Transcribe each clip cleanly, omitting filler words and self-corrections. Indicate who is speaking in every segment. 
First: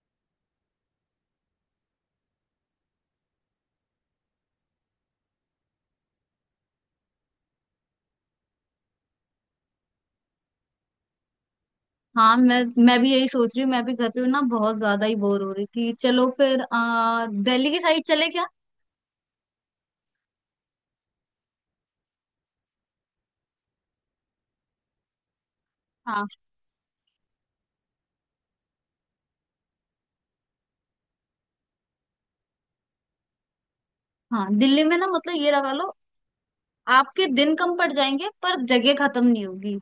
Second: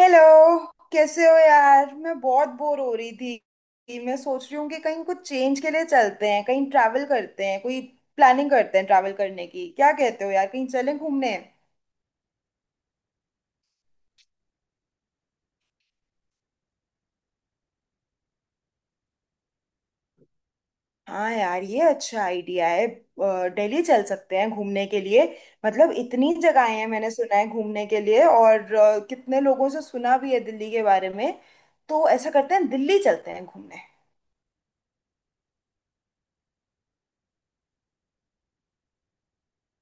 Speaker 1: Hello. कैसे हो यार? मैं बहुत बोर हो रही थी। मैं सोच रही हूँ कि कहीं कुछ चेंज के लिए चलते हैं, कहीं ट्रैवल करते हैं, कोई प्लानिंग करते हैं ट्रैवल करने की। क्या कहते हो यार, कहीं चलें घूमने?
Speaker 2: हाँ, मैं भी यही सोच रही हूँ। मैं भी घर पे ना बहुत ज्यादा ही बोर हो रही थी। चलो फिर दिल्ली की साइड चले क्या।
Speaker 1: हाँ यार, ये अच्छा आइडिया है। दिल्ली चल सकते हैं घूमने के लिए। मतलब
Speaker 2: हाँ
Speaker 1: इतनी जगहें हैं मैंने सुना है घूमने के लिए, और कितने लोगों से सुना भी है दिल्ली के बारे में। तो ऐसा करते हैं, दिल्ली चलते हैं घूमने।
Speaker 2: हाँ, दिल्ली में ना मतलब ये लगा लो, आपके दिन कम पड़ जाएंगे पर जगह खत्म नहीं होगी।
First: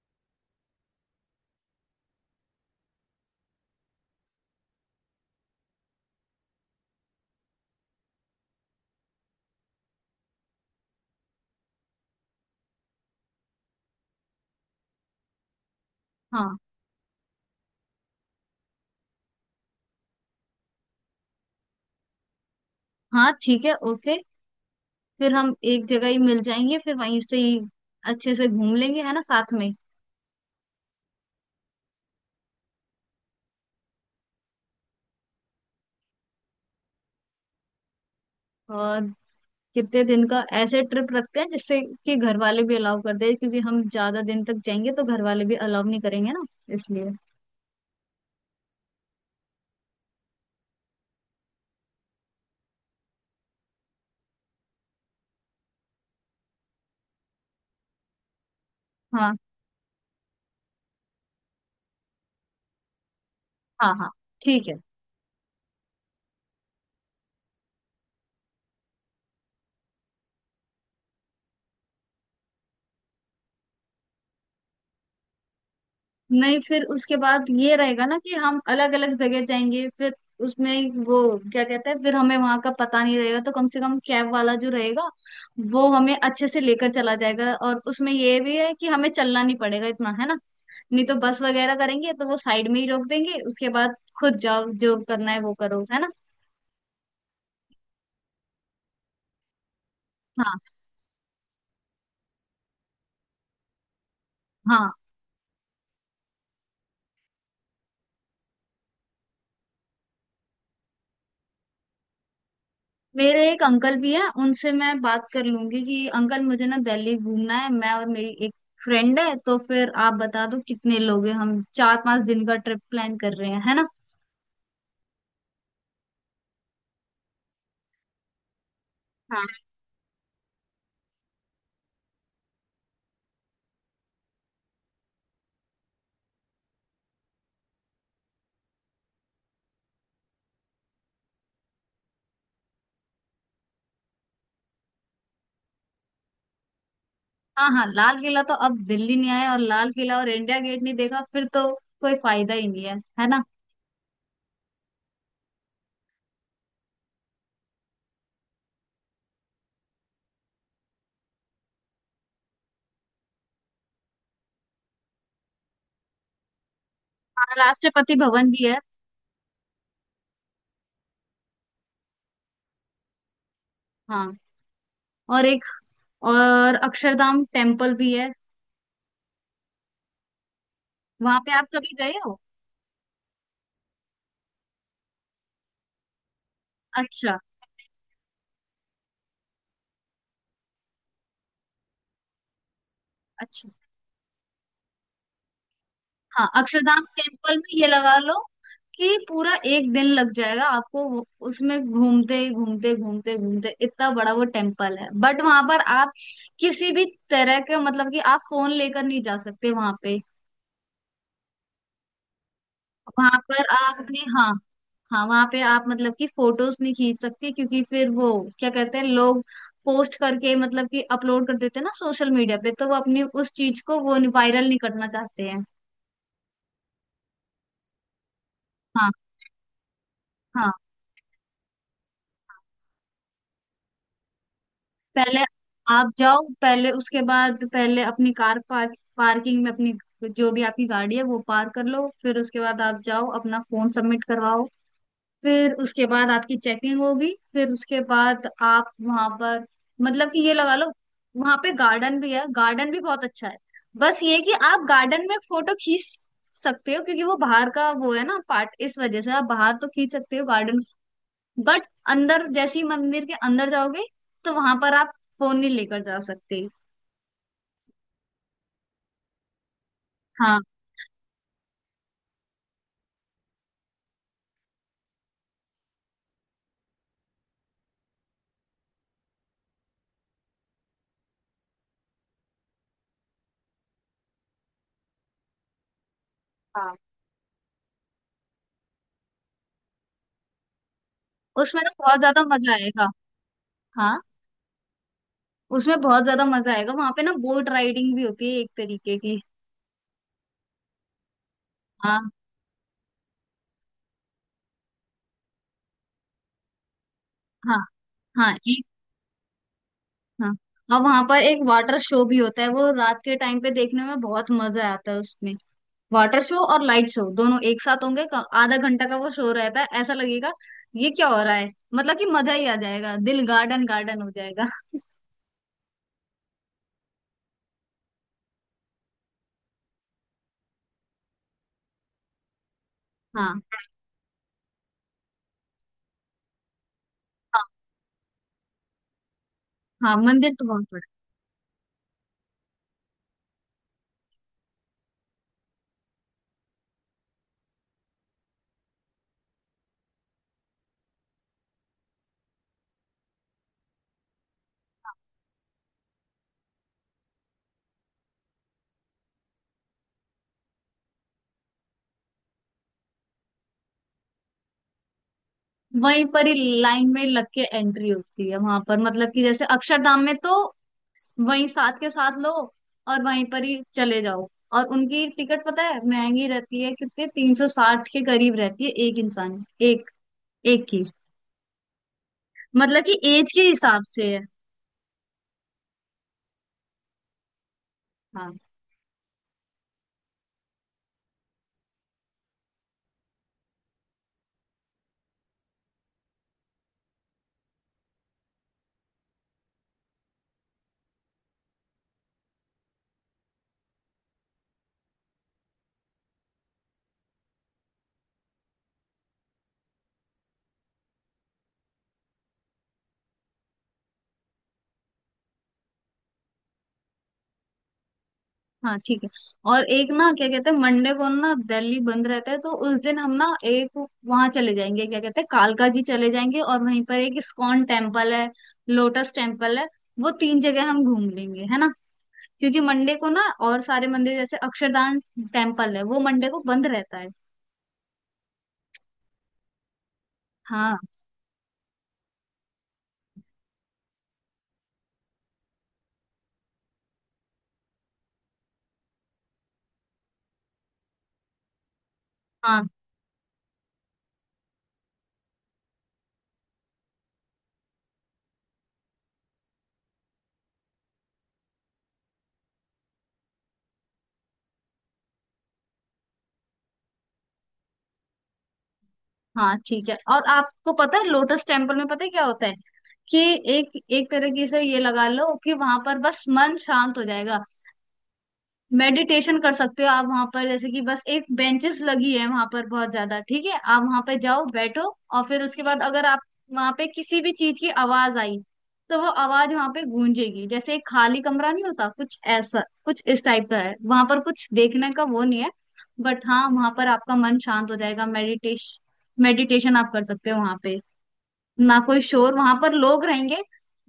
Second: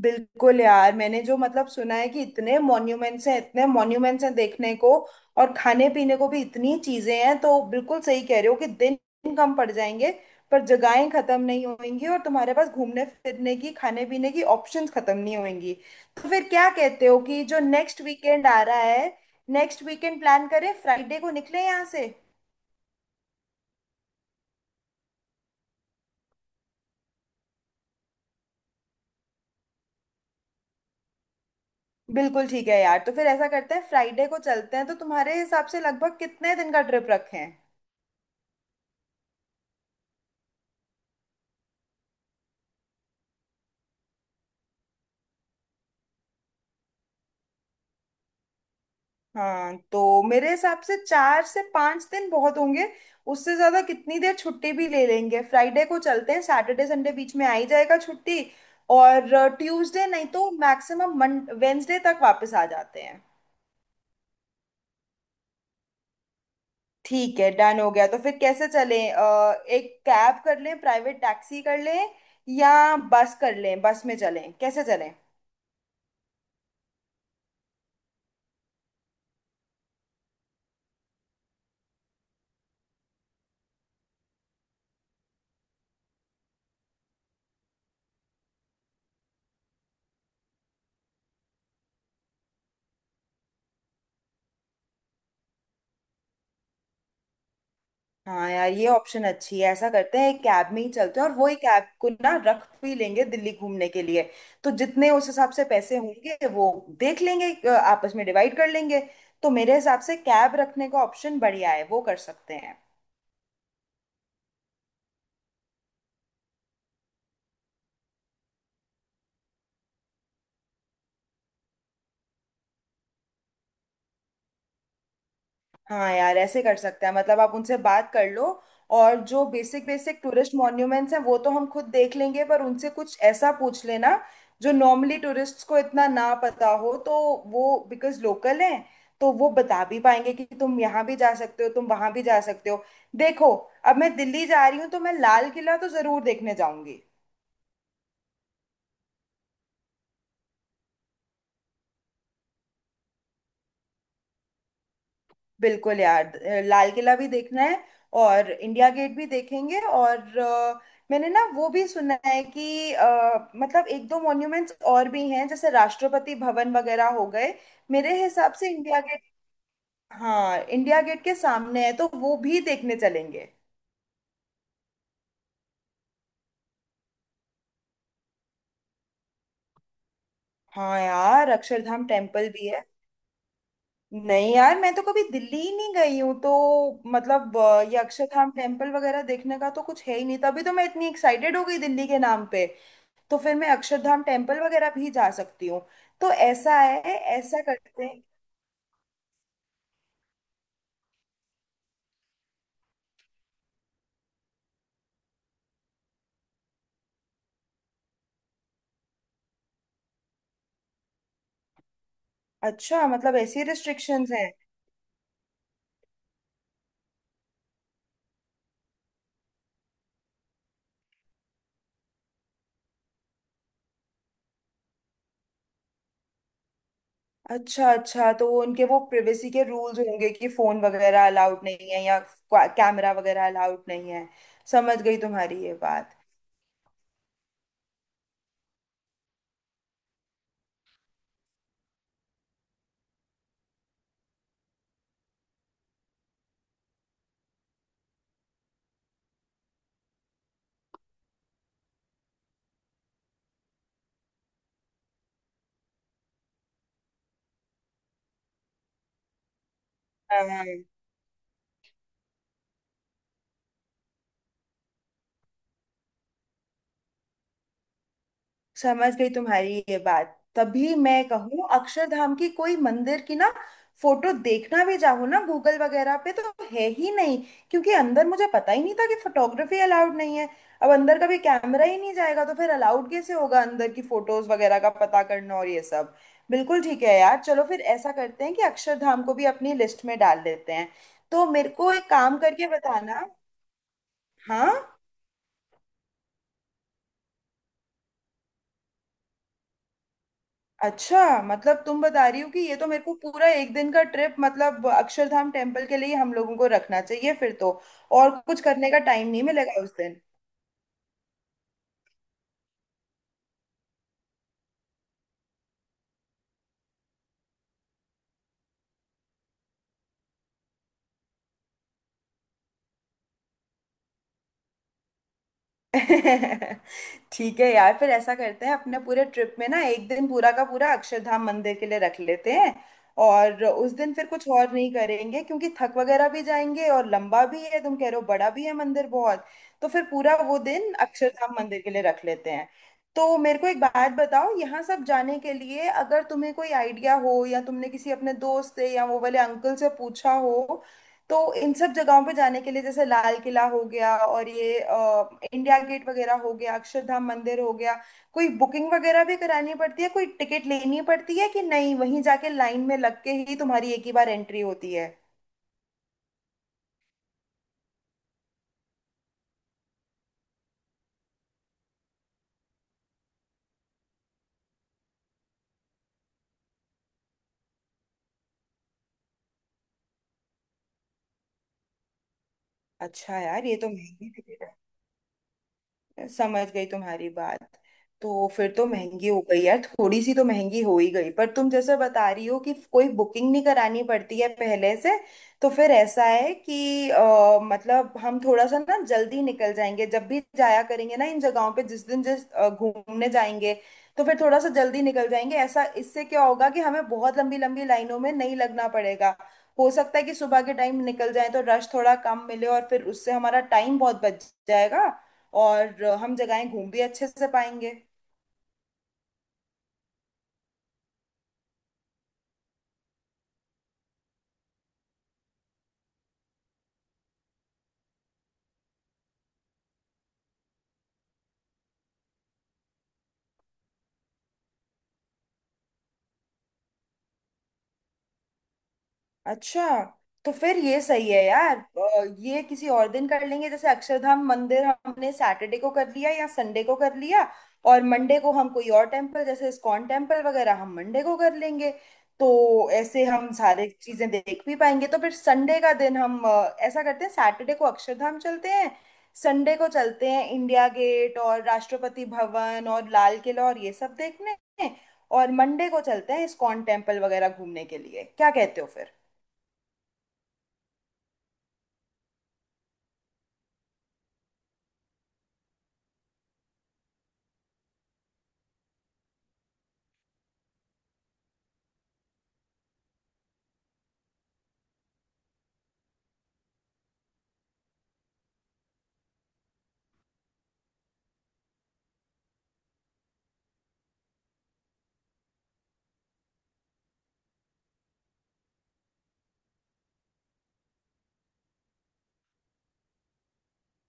Speaker 1: बिल्कुल यार, मैंने जो मतलब सुना है कि इतने मॉन्यूमेंट्स हैं, इतने मॉन्यूमेंट्स हैं देखने को, और खाने पीने को भी इतनी चीजें हैं। तो बिल्कुल सही कह रहे हो कि दिन कम पड़ जाएंगे पर जगहें खत्म नहीं होंगी, और तुम्हारे पास घूमने फिरने की, खाने पीने की ऑप्शंस खत्म नहीं होंगी। तो फिर
Speaker 2: हाँ
Speaker 1: क्या कहते हो कि जो नेक्स्ट वीकेंड आ रहा है, नेक्स्ट वीकेंड प्लान करें, फ्राइडे को निकले यहाँ से।
Speaker 2: हाँ, ठीक है, ओके। फिर हम एक जगह ही मिल जाएंगे, फिर वहीं से ही अच्छे से घूम लेंगे, है ना, साथ में।
Speaker 1: बिल्कुल ठीक है यार, तो फिर ऐसा करते हैं फ्राइडे को चलते हैं। तो तुम्हारे हिसाब से लगभग कितने दिन का ट्रिप रखें?
Speaker 2: और कितने दिन का ऐसे ट्रिप रखते हैं जिससे कि घर वाले भी अलाउ कर दे, क्योंकि हम ज्यादा दिन तक जाएंगे तो घर वाले भी अलाउ नहीं करेंगे ना, इसलिए।
Speaker 1: हाँ, तो मेरे हिसाब से 4 से 5 दिन बहुत होंगे। उससे ज्यादा कितनी देर छुट्टी भी ले लेंगे। फ्राइडे को चलते हैं, सैटरडे संडे बीच में आ ही जाएगा छुट्टी, और
Speaker 2: हाँ
Speaker 1: ट्यूसडे नहीं तो मैक्सिमम मंड वेंसडे तक वापस आ जाते हैं।
Speaker 2: हाँ हाँ, ठीक है।
Speaker 1: ठीक है, डन हो गया। तो फिर कैसे चलें? एक कैब कर लें, प्राइवेट टैक्सी कर लें, या बस कर लें, बस में चलें, कैसे चलें?
Speaker 2: नहीं, फिर उसके बाद ये रहेगा ना कि हम अलग अलग जगह जाएंगे, फिर उसमें वो क्या कहते हैं, फिर हमें वहां का पता नहीं रहेगा, तो कम से कम कैब वाला जो रहेगा वो हमें अच्छे से लेकर चला जाएगा। और उसमें ये भी है कि हमें चलना नहीं पड़ेगा इतना, है ना। नहीं तो बस वगैरह करेंगे तो वो साइड में ही रोक देंगे, उसके बाद खुद जाओ, जो करना है वो करो, है ना।
Speaker 1: हाँ यार, ये ऑप्शन अच्छी है। ऐसा करते हैं एक
Speaker 2: हाँ
Speaker 1: कैब में ही चलते हैं, और वो ही कैब को ना रख भी लेंगे दिल्ली घूमने के लिए। तो
Speaker 2: हाँ,
Speaker 1: जितने उस हिसाब से पैसे होंगे, वो देख लेंगे, आपस में डिवाइड कर लेंगे। तो मेरे हिसाब से कैब रखने का ऑप्शन बढ़िया है, वो कर सकते हैं।
Speaker 2: मेरे एक अंकल भी है, उनसे मैं बात कर लूंगी कि अंकल मुझे ना दिल्ली घूमना है, मैं और मेरी एक फ्रेंड है, तो फिर आप बता दो कितने लोग हैं, हम 4-5 दिन का ट्रिप प्लान कर रहे हैं, है ना।
Speaker 1: हाँ यार, ऐसे कर सकते हैं। मतलब आप उनसे बात कर लो, और जो
Speaker 2: हाँ।
Speaker 1: बेसिक बेसिक टूरिस्ट मॉन्यूमेंट्स हैं वो तो हम खुद देख लेंगे, पर उनसे कुछ ऐसा पूछ लेना जो नॉर्मली टूरिस्ट्स को इतना ना पता हो। तो वो बिकॉज लोकल हैं, तो वो बता भी पाएंगे कि तुम यहाँ भी जा सकते हो, तुम वहाँ भी जा सकते हो। देखो, अब मैं दिल्ली जा रही हूँ तो मैं लाल किला तो ज़रूर देखने जाऊंगी।
Speaker 2: हाँ हाँ, लाल किला तो, अब दिल्ली नहीं आया और लाल किला और इंडिया गेट नहीं देखा फिर तो कोई फायदा ही नहीं है, है ना।
Speaker 1: बिल्कुल यार, लाल किला भी देखना है, और इंडिया गेट भी देखेंगे, और मैंने ना वो भी सुना है कि मतलब एक दो मॉन्यूमेंट्स और भी हैं जैसे राष्ट्रपति भवन वगैरह हो
Speaker 2: हाँ,
Speaker 1: गए।
Speaker 2: राष्ट्रपति
Speaker 1: मेरे
Speaker 2: भवन
Speaker 1: हिसाब
Speaker 2: भी
Speaker 1: से
Speaker 2: है।
Speaker 1: इंडिया गेट, हाँ, इंडिया गेट के सामने है तो वो भी देखने चलेंगे।
Speaker 2: हाँ, और एक, और अक्षरधाम टेम्पल भी है।
Speaker 1: हाँ
Speaker 2: वहां
Speaker 1: यार,
Speaker 2: पे आप कभी
Speaker 1: अक्षरधाम
Speaker 2: गए हो।
Speaker 1: टेम्पल भी है। नहीं यार, मैं तो कभी दिल्ली ही नहीं गई हूँ तो
Speaker 2: अच्छा।
Speaker 1: मतलब ये अक्षरधाम टेम्पल वगैरह देखने का तो कुछ है ही नहीं, तभी तो मैं इतनी एक्साइटेड हो गई दिल्ली के नाम पे। तो फिर
Speaker 2: अच्छा,
Speaker 1: मैं अक्षरधाम टेम्पल वगैरह भी जा सकती हूँ। तो
Speaker 2: हाँ
Speaker 1: ऐसा है,
Speaker 2: अक्षरधाम टेम्पल
Speaker 1: ऐसा
Speaker 2: में ये
Speaker 1: करते
Speaker 2: लगा
Speaker 1: हैं।
Speaker 2: लो कि पूरा एक दिन लग जाएगा आपको। उसमें घूमते घूमते घूमते घूमते, इतना बड़ा वो टेम्पल है। बट वहां पर आप किसी भी तरह के मतलब कि आप फोन लेकर नहीं जा सकते वहां पे।
Speaker 1: अच्छा, मतलब
Speaker 2: वहां पर
Speaker 1: ऐसी
Speaker 2: आप अपने,
Speaker 1: रिस्ट्रिक्शंस
Speaker 2: हाँ।
Speaker 1: हैं।
Speaker 2: हाँ, वहां पे आप मतलब कि फोटोज नहीं खींच सकते, क्योंकि फिर वो क्या कहते हैं, लोग पोस्ट करके मतलब कि अपलोड कर देते हैं ना सोशल मीडिया पे, तो वो अपनी उस चीज को वो वायरल नहीं करना चाहते हैं।
Speaker 1: अच्छा अच्छा, तो उनके वो
Speaker 2: हाँ।
Speaker 1: प्रिवेसी के रूल्स होंगे कि
Speaker 2: हाँ,
Speaker 1: फोन वगैरह अलाउड नहीं है, या कैमरा वगैरह अलाउड नहीं है। समझ गई
Speaker 2: पहले
Speaker 1: तुम्हारी ये
Speaker 2: आप
Speaker 1: बात
Speaker 2: जाओ, पहले उसके बाद पहले अपनी कार पार्क, पार्किंग में अपनी जो भी आपकी गाड़ी है वो पार्क कर लो, फिर उसके बाद आप जाओ अपना फोन सबमिट करवाओ, फिर उसके बाद आपकी चेकिंग होगी, फिर उसके बाद आप वहां पर मतलब कि ये लगा लो, वहां पे गार्डन भी है, गार्डन भी बहुत अच्छा है। बस ये कि आप गार्डन में फोटो खींच सकते हो, क्योंकि वो बाहर का वो है ना पार्ट, इस वजह से आप बाहर तो खींच सकते हो गार्डन, बट अंदर जैसे ही मंदिर के अंदर जाओगे तो वहां पर आप फोन नहीं लेकर जा सकते।
Speaker 1: समझ गई तुम्हारी ये बात,
Speaker 2: हाँ
Speaker 1: तभी मैं कहूँ अक्षरधाम की कोई मंदिर की ना फोटो देखना भी चाहूँ ना गूगल वगैरह पे, तो है ही नहीं। क्योंकि अंदर मुझे पता ही नहीं था कि फोटोग्राफी अलाउड नहीं है। अब अंदर कभी कैमरा ही नहीं जाएगा तो फिर अलाउड कैसे होगा, अंदर की फोटोज वगैरह का पता करना और ये सब। बिल्कुल
Speaker 2: हाँ,
Speaker 1: ठीक है यार, चलो फिर ऐसा करते हैं कि अक्षरधाम को भी अपनी लिस्ट में डाल देते हैं। तो मेरे
Speaker 2: उसमें ना
Speaker 1: को एक
Speaker 2: बहुत
Speaker 1: काम
Speaker 2: ज्यादा
Speaker 1: करके
Speaker 2: मजा आएगा।
Speaker 1: बताना।
Speaker 2: हाँ,
Speaker 1: हाँ,
Speaker 2: उसमें बहुत ज्यादा मजा आएगा। वहां पे ना बोट राइडिंग भी होती है एक तरीके की।
Speaker 1: अच्छा, मतलब तुम बता
Speaker 2: हाँ।
Speaker 1: रही हो कि ये तो मेरे को पूरा एक दिन का ट्रिप मतलब अक्षरधाम टेम्पल के लिए ही हम लोगों को रखना चाहिए फिर तो,
Speaker 2: हाँ
Speaker 1: और
Speaker 2: हाँ,
Speaker 1: कुछ
Speaker 2: एक,
Speaker 1: करने का टाइम नहीं मिलेगा उस
Speaker 2: हाँ और वहां पर एक वाटर शो भी होता है, वो रात के टाइम पे देखने में बहुत मजा आता है उसमें। वाटर शो और लाइट शो दोनों एक साथ होंगे। आधा घंटा का वो शो रहता है। ऐसा लगेगा ये क्या हो रहा है, मतलब कि मजा ही आ जाएगा, दिल गार्डन गार्डन हो जाएगा।
Speaker 1: दिन। ठीक है यार, फिर ऐसा करते हैं अपने पूरे ट्रिप में ना, एक दिन पूरा का पूरा अक्षरधाम मंदिर के लिए रख लेते हैं,
Speaker 2: हाँ।
Speaker 1: और उस दिन फिर कुछ और नहीं करेंगे क्योंकि थक वगैरह भी जाएंगे, और लंबा भी है, तुम कह रहे हो बड़ा भी है मंदिर बहुत। तो फिर
Speaker 2: हाँ,
Speaker 1: पूरा
Speaker 2: मंदिर
Speaker 1: वो
Speaker 2: तो बहुत
Speaker 1: दिन
Speaker 2: बड़ा।
Speaker 1: अक्षरधाम मंदिर के लिए रख लेते हैं। तो मेरे को एक बात बताओ, यहाँ सब जाने के लिए अगर तुम्हें कोई आइडिया हो या तुमने किसी अपने दोस्त से या वो वाले अंकल से पूछा हो, तो इन सब जगहों पे जाने के लिए, जैसे लाल किला हो गया और ये इंडिया गेट वगैरह हो गया, अक्षरधाम मंदिर हो गया, कोई बुकिंग वगैरह भी करानी पड़ती है, कोई टिकट लेनी पड़ती है कि नहीं, वहीं जाके लाइन में लग के ही तुम्हारी एक ही बार एंट्री होती है?
Speaker 2: वहीं पर ही लाइन में लग के एंट्री होती है वहां पर, मतलब कि जैसे अक्षरधाम में तो वहीं साथ के साथ लो और वहीं पर ही चले जाओ। और उनकी टिकट पता है महंगी रहती है, कितने 360 के करीब रहती है एक इंसान, एक, एक की, मतलब कि
Speaker 1: अच्छा
Speaker 2: एज के
Speaker 1: यार, ये तो
Speaker 2: हिसाब से
Speaker 1: महंगी।
Speaker 2: है।
Speaker 1: समझ गई तुम्हारी बात। तो
Speaker 2: हाँ
Speaker 1: फिर तो महंगी हो गई यार, थोड़ी सी तो महंगी हो ही गई, पर तुम जैसे बता रही हो कि कोई बुकिंग नहीं करानी पड़ती है पहले से। तो फिर ऐसा है कि मतलब हम थोड़ा सा ना जल्दी निकल जाएंगे जब भी जाया करेंगे ना इन जगहों पे, जिस दिन जिस घूमने जाएंगे, तो फिर थोड़ा सा जल्दी निकल जाएंगे ऐसा। इससे क्या होगा कि हमें बहुत लंबी लंबी लाइनों में नहीं लगना पड़ेगा। हो सकता है कि सुबह के टाइम निकल जाए तो रश थोड़ा कम मिले, और फिर उससे हमारा टाइम बहुत बच जाएगा, और हम जगहें घूम भी अच्छे से पाएंगे।
Speaker 2: हाँ, ठीक है। और एक ना क्या कहते हैं, मंडे को ना दिल्ली बंद रहता है, तो उस दिन हम ना एक वहां चले जाएंगे, क्या कहते हैं कालका जी चले जाएंगे, और वहीं पर एक इस्कॉन टेम्पल है, लोटस टेम्पल है, वो तीन जगह हम घूम लेंगे, है ना। क्योंकि मंडे को ना और सारे मंदिर जैसे अक्षरधाम टेम्पल है वो मंडे को बंद रहता है।
Speaker 1: अच्छा, तो फिर
Speaker 2: हाँ
Speaker 1: ये सही है यार, ये किसी और दिन कर लेंगे, जैसे अक्षरधाम मंदिर हमने सैटरडे को कर लिया या संडे को कर लिया, और मंडे को हम कोई और टेम्पल जैसे इस्कॉन टेम्पल वगैरह हम मंडे को कर लेंगे।
Speaker 2: हाँ
Speaker 1: तो ऐसे हम सारे चीजें देख भी पाएंगे। तो फिर संडे का दिन हम ऐसा करते हैं, सैटरडे को अक्षरधाम चलते हैं, संडे को चलते हैं इंडिया गेट और राष्ट्रपति भवन और लाल किला और ये सब देखने, और मंडे को चलते हैं इस्कॉन टेम्पल वगैरह घूमने के लिए। क्या कहते हो फिर?
Speaker 2: हाँ, ठीक है। और आपको पता है लोटस टेम्पल में पता है क्या होता है, कि एक, एक तरीके से ये लगा लो कि वहां पर बस मन शांत हो जाएगा, मेडिटेशन कर सकते हो आप वहां पर। जैसे कि बस एक बेंचेस लगी है वहां पर बहुत ज्यादा, ठीक है आप वहां पे जाओ बैठो, और फिर उसके बाद अगर आप वहां पे किसी भी चीज की आवाज आई, तो वो आवाज वहां पे गूंजेगी, जैसे एक खाली कमरा नहीं होता, कुछ ऐसा कुछ इस टाइप का है। वहां पर कुछ देखने का वो नहीं है, बट हाँ वहां पर आपका मन शांत हो जाएगा। मेडिटेशन आप कर सकते हो वहां पे, ना कोई शोर, वहां पर लोग रहेंगे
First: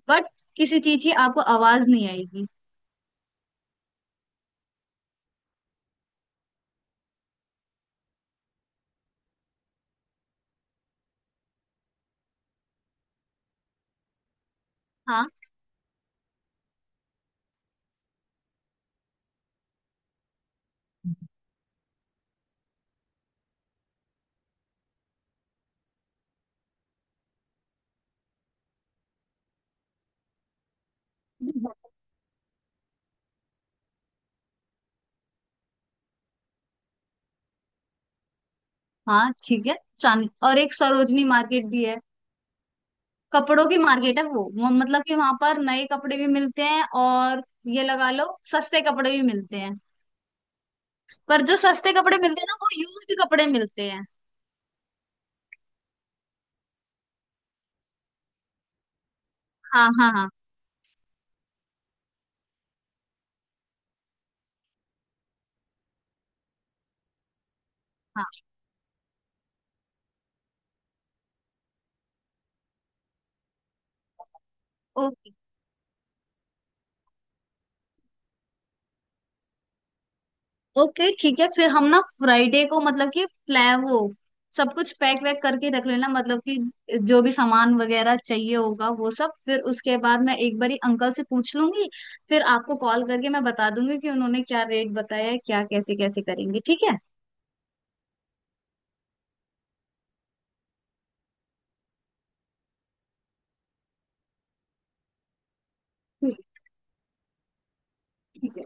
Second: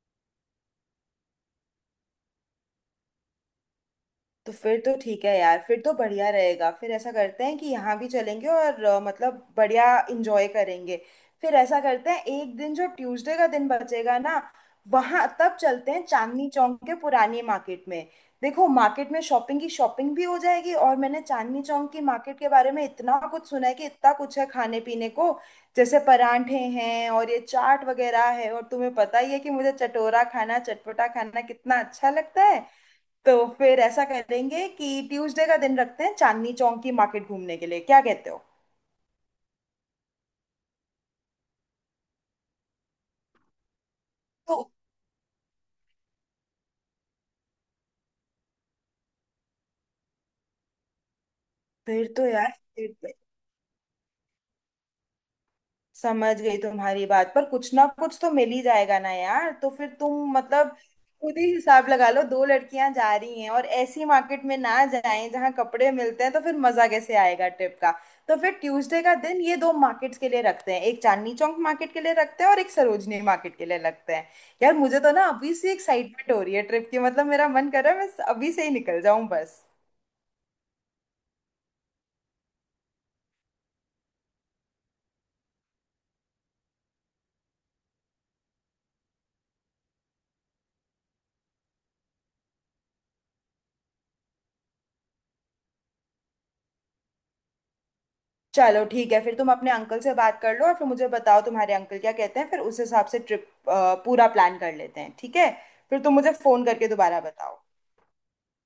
Speaker 2: बट किसी चीज की आपको आवाज नहीं आएगी।
Speaker 1: तो फिर तो ठीक है यार, फिर तो बढ़िया रहेगा। फिर ऐसा करते हैं कि यहाँ भी चलेंगे और मतलब बढ़िया इंजॉय करेंगे। फिर ऐसा करते हैं, एक दिन जो ट्यूसडे का दिन बचेगा ना, वहाँ
Speaker 2: हाँ
Speaker 1: तब चलते हैं, चांदनी चौक के पुरानी मार्केट में। देखो, मार्केट में शॉपिंग की, शॉपिंग भी हो जाएगी, और मैंने चांदनी चौक की मार्केट के बारे में इतना कुछ सुना है कि इतना कुछ है खाने पीने को, जैसे परांठे हैं और ये चाट वगैरह है। और तुम्हें पता ही है कि मुझे चटोरा खाना, चटपटा खाना कितना अच्छा लगता है। तो फिर ऐसा करेंगे कि ट्यूसडे का दिन रखते हैं चांदनी चौक की मार्केट घूमने के लिए, क्या कहते हो?
Speaker 2: हाँ, ठीक है। चांद, और एक सरोजनी मार्केट भी है, कपड़ों की मार्केट है वो
Speaker 1: तो
Speaker 2: मतलब कि वहां पर नए कपड़े भी मिलते हैं, और ये लगा लो सस्ते कपड़े भी मिलते हैं, पर जो सस्ते
Speaker 1: फिर
Speaker 2: कपड़े
Speaker 1: तो
Speaker 2: मिलते हैं
Speaker 1: यार,
Speaker 2: ना वो यूज्ड कपड़े मिलते हैं।
Speaker 1: समझ गई तुम्हारी बात, पर कुछ ना कुछ तो मिल ही जाएगा ना यार। तो
Speaker 2: हाँ
Speaker 1: फिर
Speaker 2: हाँ हाँ।
Speaker 1: तुम मतलब खुद ही हिसाब लगा लो, दो लड़कियां जा रही हैं और ऐसी मार्केट में ना जाएं जहां कपड़े मिलते हैं, तो फिर मजा कैसे आएगा ट्रिप का? तो फिर ट्यूसडे का दिन ये दो मार्केट्स के लिए रखते हैं, एक चांदनी चौक मार्केट के लिए रखते हैं और एक सरोजनी मार्केट के लिए रखते हैं। यार मुझे
Speaker 2: हाँ,
Speaker 1: तो ना अभी से एक्साइटमेंट हो रही है ट्रिप की, मतलब मेरा मन कर रहा है मैं अभी से ही निकल जाऊं बस।
Speaker 2: ओके ठीक है। फिर हम ना फ्राइडे को मतलब कि प्लान, वो सब कुछ पैक वैक करके रख लेना, मतलब कि जो भी सामान वगैरह चाहिए होगा वो सब, फिर उसके बाद मैं एक बारी अंकल से पूछ लूंगी, फिर आपको कॉल करके मैं बता दूंगी कि उन्होंने क्या रेट बताया है, क्या कैसे कैसे करेंगे, ठीक है।
Speaker 1: चलो ठीक है, फिर तुम अपने अंकल से बात कर लो और फिर मुझे बताओ तुम्हारे अंकल क्या कहते हैं, फिर उस हिसाब से ट्रिप पूरा प्लान कर लेते हैं, ठीक है? फिर तुम मुझे
Speaker 2: ठीक,
Speaker 1: फोन करके दोबारा बताओ।
Speaker 2: ठीक है,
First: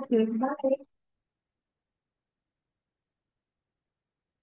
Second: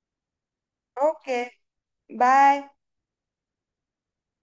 Speaker 2: ओके बाय।
Speaker 1: Okay, bye.